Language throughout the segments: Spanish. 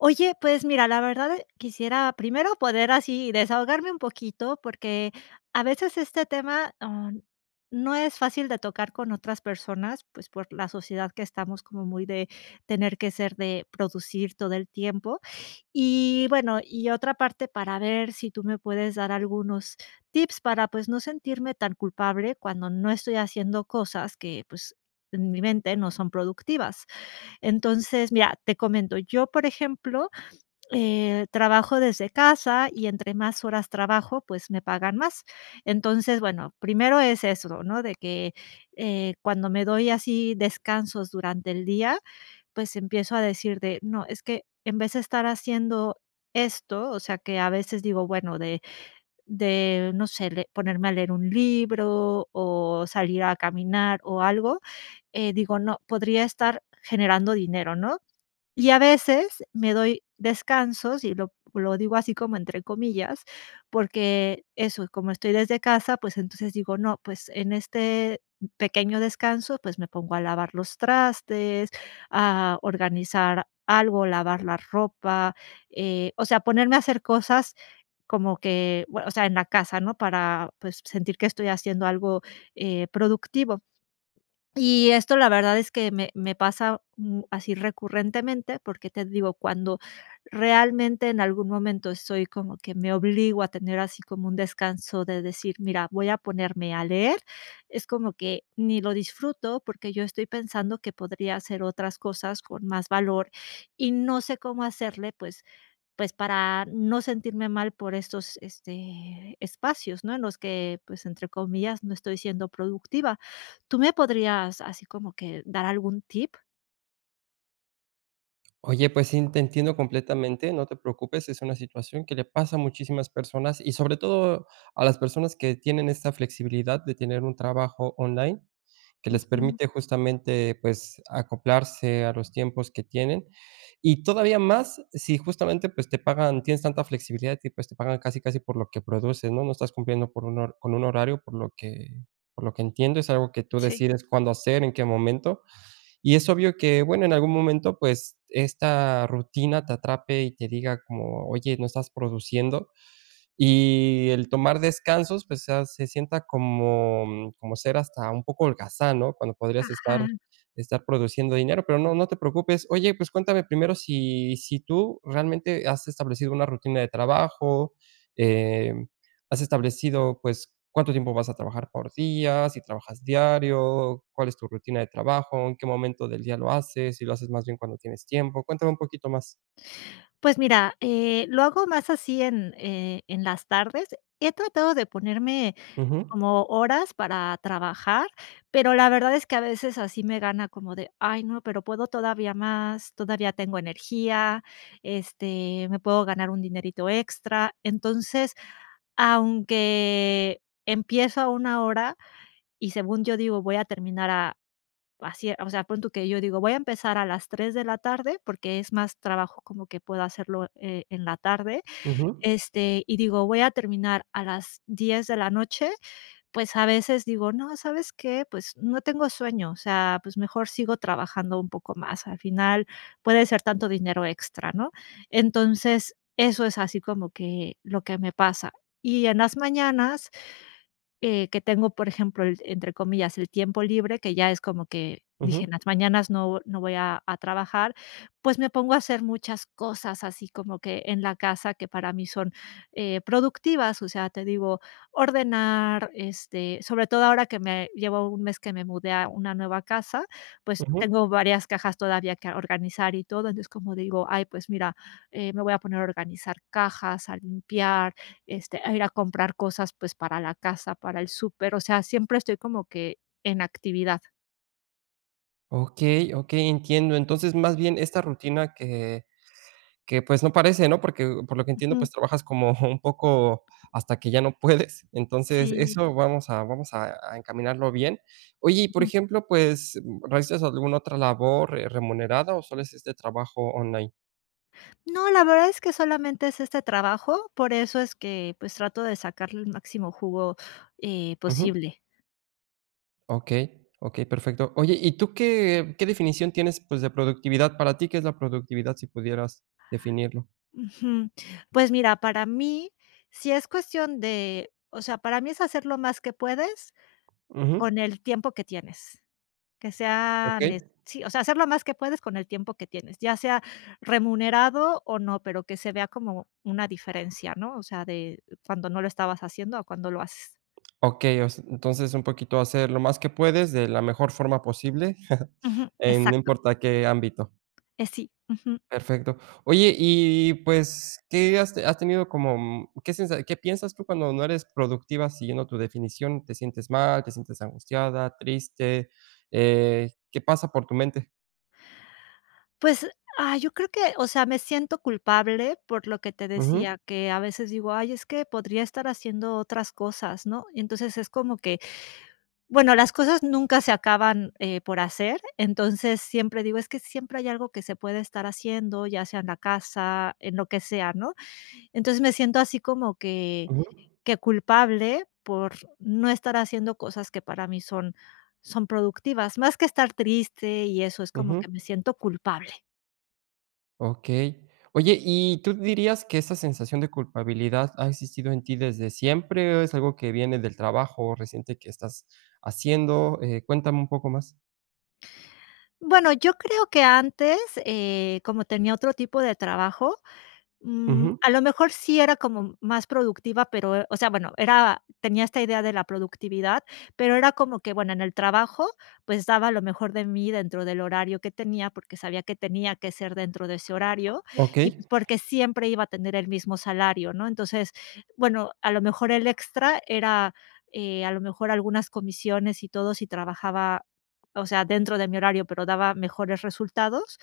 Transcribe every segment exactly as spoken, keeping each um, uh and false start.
Oye, pues mira, la verdad, quisiera primero poder así desahogarme un poquito, porque a veces este tema, ah, no es fácil de tocar con otras personas, pues por la sociedad que estamos como muy de tener que ser de producir todo el tiempo y bueno, y otra parte para ver si tú me puedes dar algunos tips para pues no sentirme tan culpable cuando no estoy haciendo cosas que pues en mi mente no son productivas. Entonces mira, te comento yo, por ejemplo, eh, trabajo desde casa y entre más horas trabajo, pues me pagan más. Entonces bueno, primero es eso, ¿no? De que, eh cuando me doy así descansos durante el día, pues empiezo a decir de: "No, es que en vez de estar haciendo esto", o sea que a veces digo bueno de, de, no sé le, ponerme a leer un libro o salir a caminar o algo, eh, digo, no podría estar generando dinero, ¿no? Y a veces me doy descansos y lo, lo digo así: "Como" entre comillas, porque eso y como estoy desde casa, pues entonces digo: "No, pues en este pequeño descanso, pues me pongo a lavar los trastes, a organizar algo, lavar la ropa", eh, o sea, ponerme a hacer cosas como que bue, o sea, en la casa, ¿no?, para pues sentir que estoy haciendo algo, eh productivo. Y esto la verdad es que me, me pasa mm, así recurrentemente porque te digo cuando realmente en algún momento estoy como que me obligo a tener así como un descanso de decir: "Mira, voy a ponerme a leer". Es como que ni lo disfruto porque yo estoy pensando que podría hacer otras cosas con más valor y no sé cómo hacerle, pues pues para no sentirme mal por estos este espacios, ¿no? En los que pues "entre comillas", no estoy siendo productiva, ¿Tú me podrías así como que dar algún tip? Oye, pues sí, te entiendo completamente. No te preocupes. Es una situación que le pasa a muchísimas personas y sobre todo a las personas que tienen esta flexibilidad de tener un trabajo online que les Ujú. permite justamente, pues, acoplarse a los tiempos que tienen, y todavía más, sí justamente, pues, te pagan tienes tanta flexibilidad, y pues, te pagan casi casi por lo que produces, ¿no?, no estás cumpliendo con un hor con un horario, por lo que por lo que entiendo, es algo que tú Sí. decides cuándo hacer en qué momento. Y es obvio que bueno, en algún momento, pues, esta rutina te atrape y te diga como: "Oye, no estás produciendo". Y el tomar descansos, pues, sea se sienta como como ser hasta un poco holgazán, ¿no?, cuando podrías estar Ajá. estar produciendo dinero. Pero no, no te preocupes. Oye, pues cuéntame primero si si tú realmente has establecido una rutina de trabajo, eh, ¿has establecido, pues, cuánto tiempo vas a trabajar por día? ¿Si trabajas diario? ¿Cuál es tu rutina de trabajo? ¿En qué momento del día lo haces? ¿Si lo haces más bien cuando tienes tiempo? Cuéntame un poquito más. Pues mira, eh, lo hago más así en, eh, en las tardes. He tratado de ponerme Ujú. como horas para trabajar, pero la verdad, es que a veces así me gana como de: "Ay, no, pero puedo todavía más. Todavía tengo energía. Este me puedo ganar un dinerito extra". Entonces, aunque empiezo a una hora y según yo digo, voy a terminar a así, o sea, pon tú que yo digo: "Voy a empezar a las tres de la tarde", porque es más trabajo como que puedo hacerlo, e en la tarde, Ujú. este, y digo: "Voy a terminar a las diez de la noche. Pues, a veces digo: "No, ¿sabes qué?, pues, no tengo sueño. O sea, pues mejor sigo trabajando un poco más. Al final, puede ser tanto dinero extra", ¿no? Entonces, eso es así como que, lo que me pasa, y en las mañanas, eh, que tengo, por ejemplo, el entre comillas, "el tiempo libre", que ya es como que, dije: Ujú. "En las mañanas no no voy a a trabajar", pues, me pongo a hacer muchas cosas, así como que en la casa que para mí son, eh, productivas. O sea, te digo, ordenar, este, sobre todo ahora que me llevo un mes que me mudé a una nueva casa. Pues, Ujú. tengo varias cajas todavía que organizar y todo. Entonces, es como digo: "Ay, pues mira, eh, me voy a poner a organizar cajas, a limpiar, este, a ir a comprar cosas, pues, para la casa, para el súper". O sea, siempre estoy como que en actividad. Okey, okey. Entiendo. Entonces más bien esta rutina que que pues no parece ¿no? Porque por lo que entiendo, Ujú. pues, trabajas como un poco hasta que ya no puedes. Entonces Sí. eso vamos a vamos a a encaminarlo bien. Oye, y por Ujú. ejemplo, pues, ¿realizas alguna otra labor remunerada o solo es éste trabajo online? No, la verdad es que solamente es este trabajo. Por eso es que pues trato de sacarle el máximo jugo, eh, Ujú. posible. Okey, okey. Perfecto. Oye, ¿y tú qué qué definición tienes pues de productividad? Para ti, ¿qué es la productividad? Si pudieras definirlo. Ujú. Pues mira, para mí si es cuestión de, o sea, para mí es hacer lo más que puedes Ujú. con el tiempo que tienes. Que sea ne Okey. sí, o sea, hacer lo más que puedes con el tiempo que tienes, ya sea remunerado o no, pero que se vea como una diferencia, ¿no? O sea, de cuando no lo estabas haciendo o cuando lo haces. Okey, o s entonces un poquito hacer lo más que puedes de la mejor forma posible, Ujú. en no Exacto. importa qué ámbito. Eh, sí, ujú. Perfecto. Oye, y pues, ¿qué has has tenido como mm, qué sensa, qué piensas tú cuando no eres productiva siguiendo tu definición, te sientes mal, te sientes angustiada, triste, eh, qué pasa por tu mente? Pues, ay, yo creo que, o sea, me siento culpable por lo que te Ujú. decía que a veces digo: "Ay, es que podría estar haciendo otras cosas", ¿no? Entonces, es como que, bueno, las cosas nunca se acaban, eh, por hacer. Entonces, siempre digo: "Es que siempre hay algo que se puede estar haciendo, ya sea en la casa, en lo que sea", ¿no? Entonces, me siento así, como que Ujú. que culpable por no estar haciendo cosas que para mí son son productivas más que estar triste, y eso es como Ujú. que me siento culpable. Okey. Oye, ¿y tú dirías que esa sensación de culpabilidad ha existido en ti desde siempre o es algo que viene del trabajo reciente que estás haciendo?, eh, cuéntame un poco más. Bueno, yo creo que antes, eh, como tenía otro tipo de trabajo, mm, Ujú. a lo mejor sí era como más productiva, pero, eh, o sea, bueno, era tenía esta idea de la productividad, pero era como que, bueno, en el trabajo, pues, daba lo mejor de mí dentro del horario que tenía porque sabía que tenía que ser dentro de ese horario y, Okey. pues, porque siempre iba a tener el mismo salario, ¿no? Entonces, bueno, a lo mejor el extra era, eh, a lo mejor algunas comisiones y todo si trabajaba, o sea, dentro de mi horario, pero daba mejores resultados,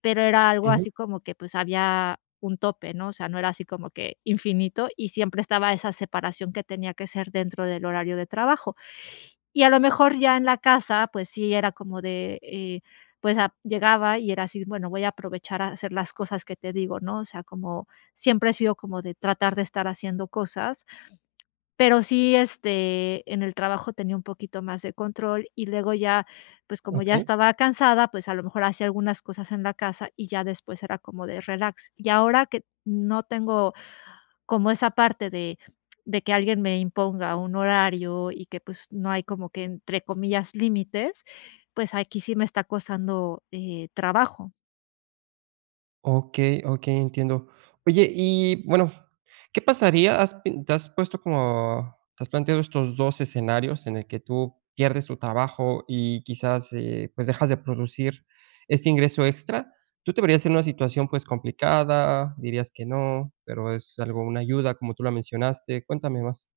pero era algo Ujú. así como que, pues, había un tope, ¿no? O sea, no era así como que infinito y siempre estaba esa separación que tenía que ser dentro del horario de trabajo y a lo mejor ya en la casa, pues sí, era como de, eh, pues, ah, llegaba y era así, bueno, voy a aprovechar a hacer las cosas que te digo, ¿no? O sea, como siempre he sido como de tratar de estar haciendo cosas, pero sí, este, en el trabajo tenía un poquito más de control y luego ya, pues, como ya Okey. estaba cansada, pues a lo mejor hacía algunas cosas en la casa y ya después era como de relax. Y ahora que no tengo como esa parte de de que alguien me imponga un horario y que, pues, no hay como que entre comillas límites, pues aquí sí me está costando, eh, trabajo. Okey, okey, entiendo. Oye, y bueno, ¿qué pasaría? ¿Has pin te has puesto como te has planteado estos dos escenarios en el que tú pierdes tu trabajo y quizás, eh, pues dejas de producir este ingreso extra? ¿Tú te verías en una situación, pues, complicada? ¿Dirías que no?, pero, es algo una ayuda como tú lo mencionaste. Cuéntame más.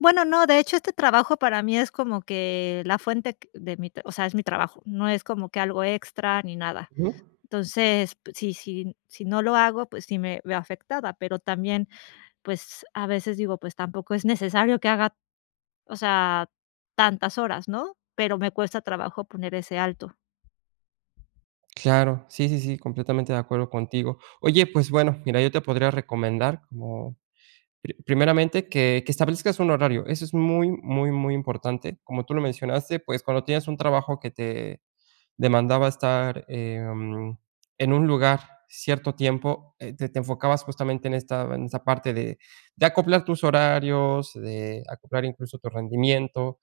Bueno, no, de hecho, este trabajo para mí es como que la fuente q de mi t o sea, es mi trabajo. No es como que algo extra ni nada. Ujú. Entonces, pues, sí, sí, sí no lo hago, pues sí, me veo afectada, pero también, pues, a veces digo: "Pues tampoco es necesario que haga, o sea tantas horas", ¿no?, pero, me cuesta trabajo poner ese alto. Claro. Sí, sí, sí, completamente de acuerdo contigo. Oye, pues bueno, mira, yo te podría recomendar como pri primeramente, que que establezcas un horario. Eso es muy, muy, muy importante, como tú lo mencionaste. Pues, cuando tienes un trabajo que te demandaba estar, em, en un lugar cierto tiempo, eh, t te enfocabas justamente, en esta en esta parte de de acoplar tus horarios, de acoplar incluso tu rendimiento.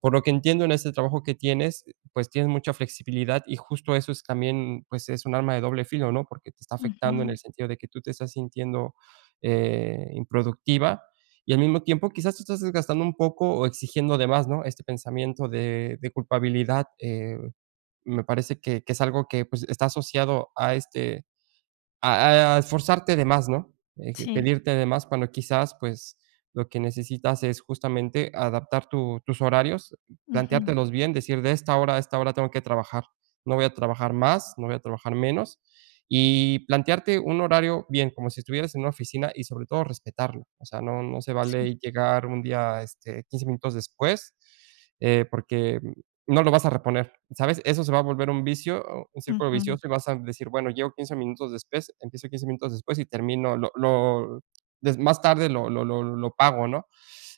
Por lo que entiendo, en ese trabajo que tienes, pues, tienes mucha flexibilidad y justo eso es también, pues, es un arma de doble filo, ¿no?, porque te está afectando en Ujú. el sentido de que tú te estás sintiendo, eh, improductiva y al mismo tiempo, quizás tú estás desgastando un poco o exigiendo de más, ¿no?, este pensamiento de de culpabilidad, eh, me parece que que es algo que, pues, está asociado a este, a e esforzarte de más, ¿no?, de Sí. pedirte de más cuando quizás, pues, lo que necesitas es justamente adaptar tu tus horarios, Ujú. planteártelos bien, decir: "De esta hora a esta hora tengo que trabajar. No voy a trabajar más, no voy a trabajar menos", y plantearte un horario bien, como si estuvieras en una oficina y sobre todo respetarlo. O sea, no no se Sí. vale llegar un día, este, quince minutos después, eh, porque no lo vas a reponer, ¿sabes?, eso se va a volver un vicio, un círculo Ujú. vicioso y vas a decir: "Bueno, llego quince minutos después, empiezo quince minutos después y termino lo lo des más tarde lo lo lo lo pago", ¿no?,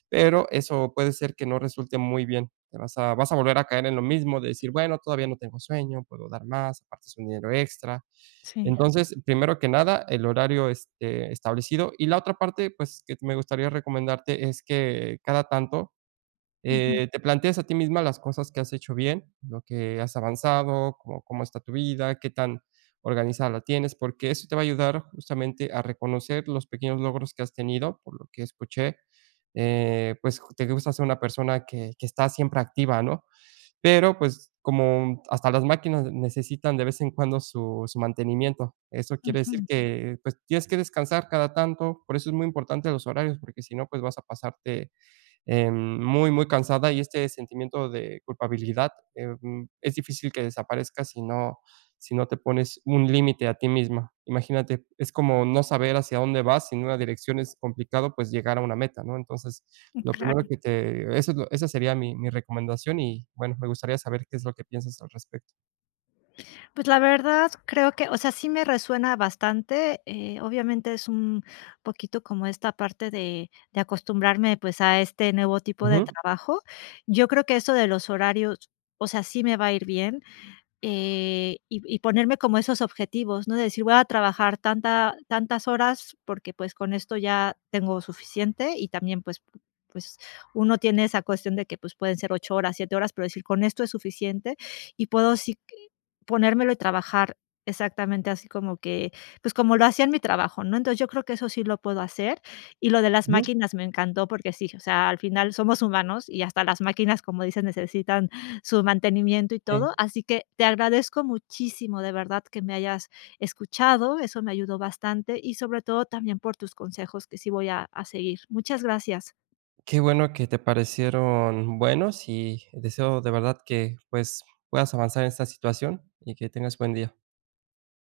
pero, eso puede ser que no resulte muy bien. Te vas a vas a volver a caer en lo mismo de decir: "Bueno, todavía no tengo sueño. Puedo dar más, aparte es un dinero extra". Sí. Entonces, primero que nada, el horario, este, establecido y la otra parte, pues, que t me gustaría recomendarte es, que cada tanto, Ujú. eh, te planteas a ti misma las cosas que has hecho bien, lo que has avanzado. Cómo cómo está tu vida, qué tan organizada la tienes. Porque eso te va a ayudar justamente, a reconocer los pequeños logros que has tenido por lo que escuché, eh, pues, j te gusta ser una persona que que está siempre activa, ¿no?, pero pues, como hasta las máquinas necesitan de vez en cuando su su mantenimiento. Eso quiere decir Ujú. que, pues, tienes que descansar cada tanto. Por eso es muy importante los horarios, porque si no, pues vas a pasarte, em, muy, muy cansada, y este sentimiento de culpabilidad, eh, mm, es difícil que desaparezca, si no si no te pones un límite a ti misma. Imagínate, es como no saber hacia dónde vas, sin una dirección es complicado, pues, llegar a una meta, ¿no? Entonces, Mm, lo primero claro. que te esa l esa sería mi mi recomendación y bueno, me gustaría saber, ¿qué es lo que piensas al respecto? Pues la verdad, creo que, o sea, sí me resuena bastante, eh, obviamente es un poquito como esta parte de de acostumbrarme, pues, a este nuevo tipo de Ujú. trabajo. Yo creo que eso de los horarios, o sea, sí me va a ir bien, eh, y y ponerme como esos objetivos, ¿no? De decir: "Voy a trabajar tanta tantas horas", porque, pues, con esto ya tengo suficiente, y también, pues pues, uno tiene esa cuestión de que, pues, pueden ser ocho horas, siete horas, pero decir: "Con esto es suficiente", y puedo, sí, q ponérmelo y trabajar exactamente así, como que, pues, como lo hacía en mi trabajo, ¿no? Entonces, yo creo que eso sí lo puedo hacer, y lo de las Ujú. máquinas me encantó, porque sí, o sea, al final somos humanos y hasta las máquinas, como dicen, necesitan su mantenimiento y Sí. todo, así que te agradezco muchísimo, de verdad, que me hayas escuchado. Eso me ayudó bastante y, sobre todo, también por tus consejos, que sí voy a a seguir. Muchas gracias. Qué bueno que te parecieron buenos y deseo de verdad que pues, puedas avanzar en esta situación y que tengas buen día.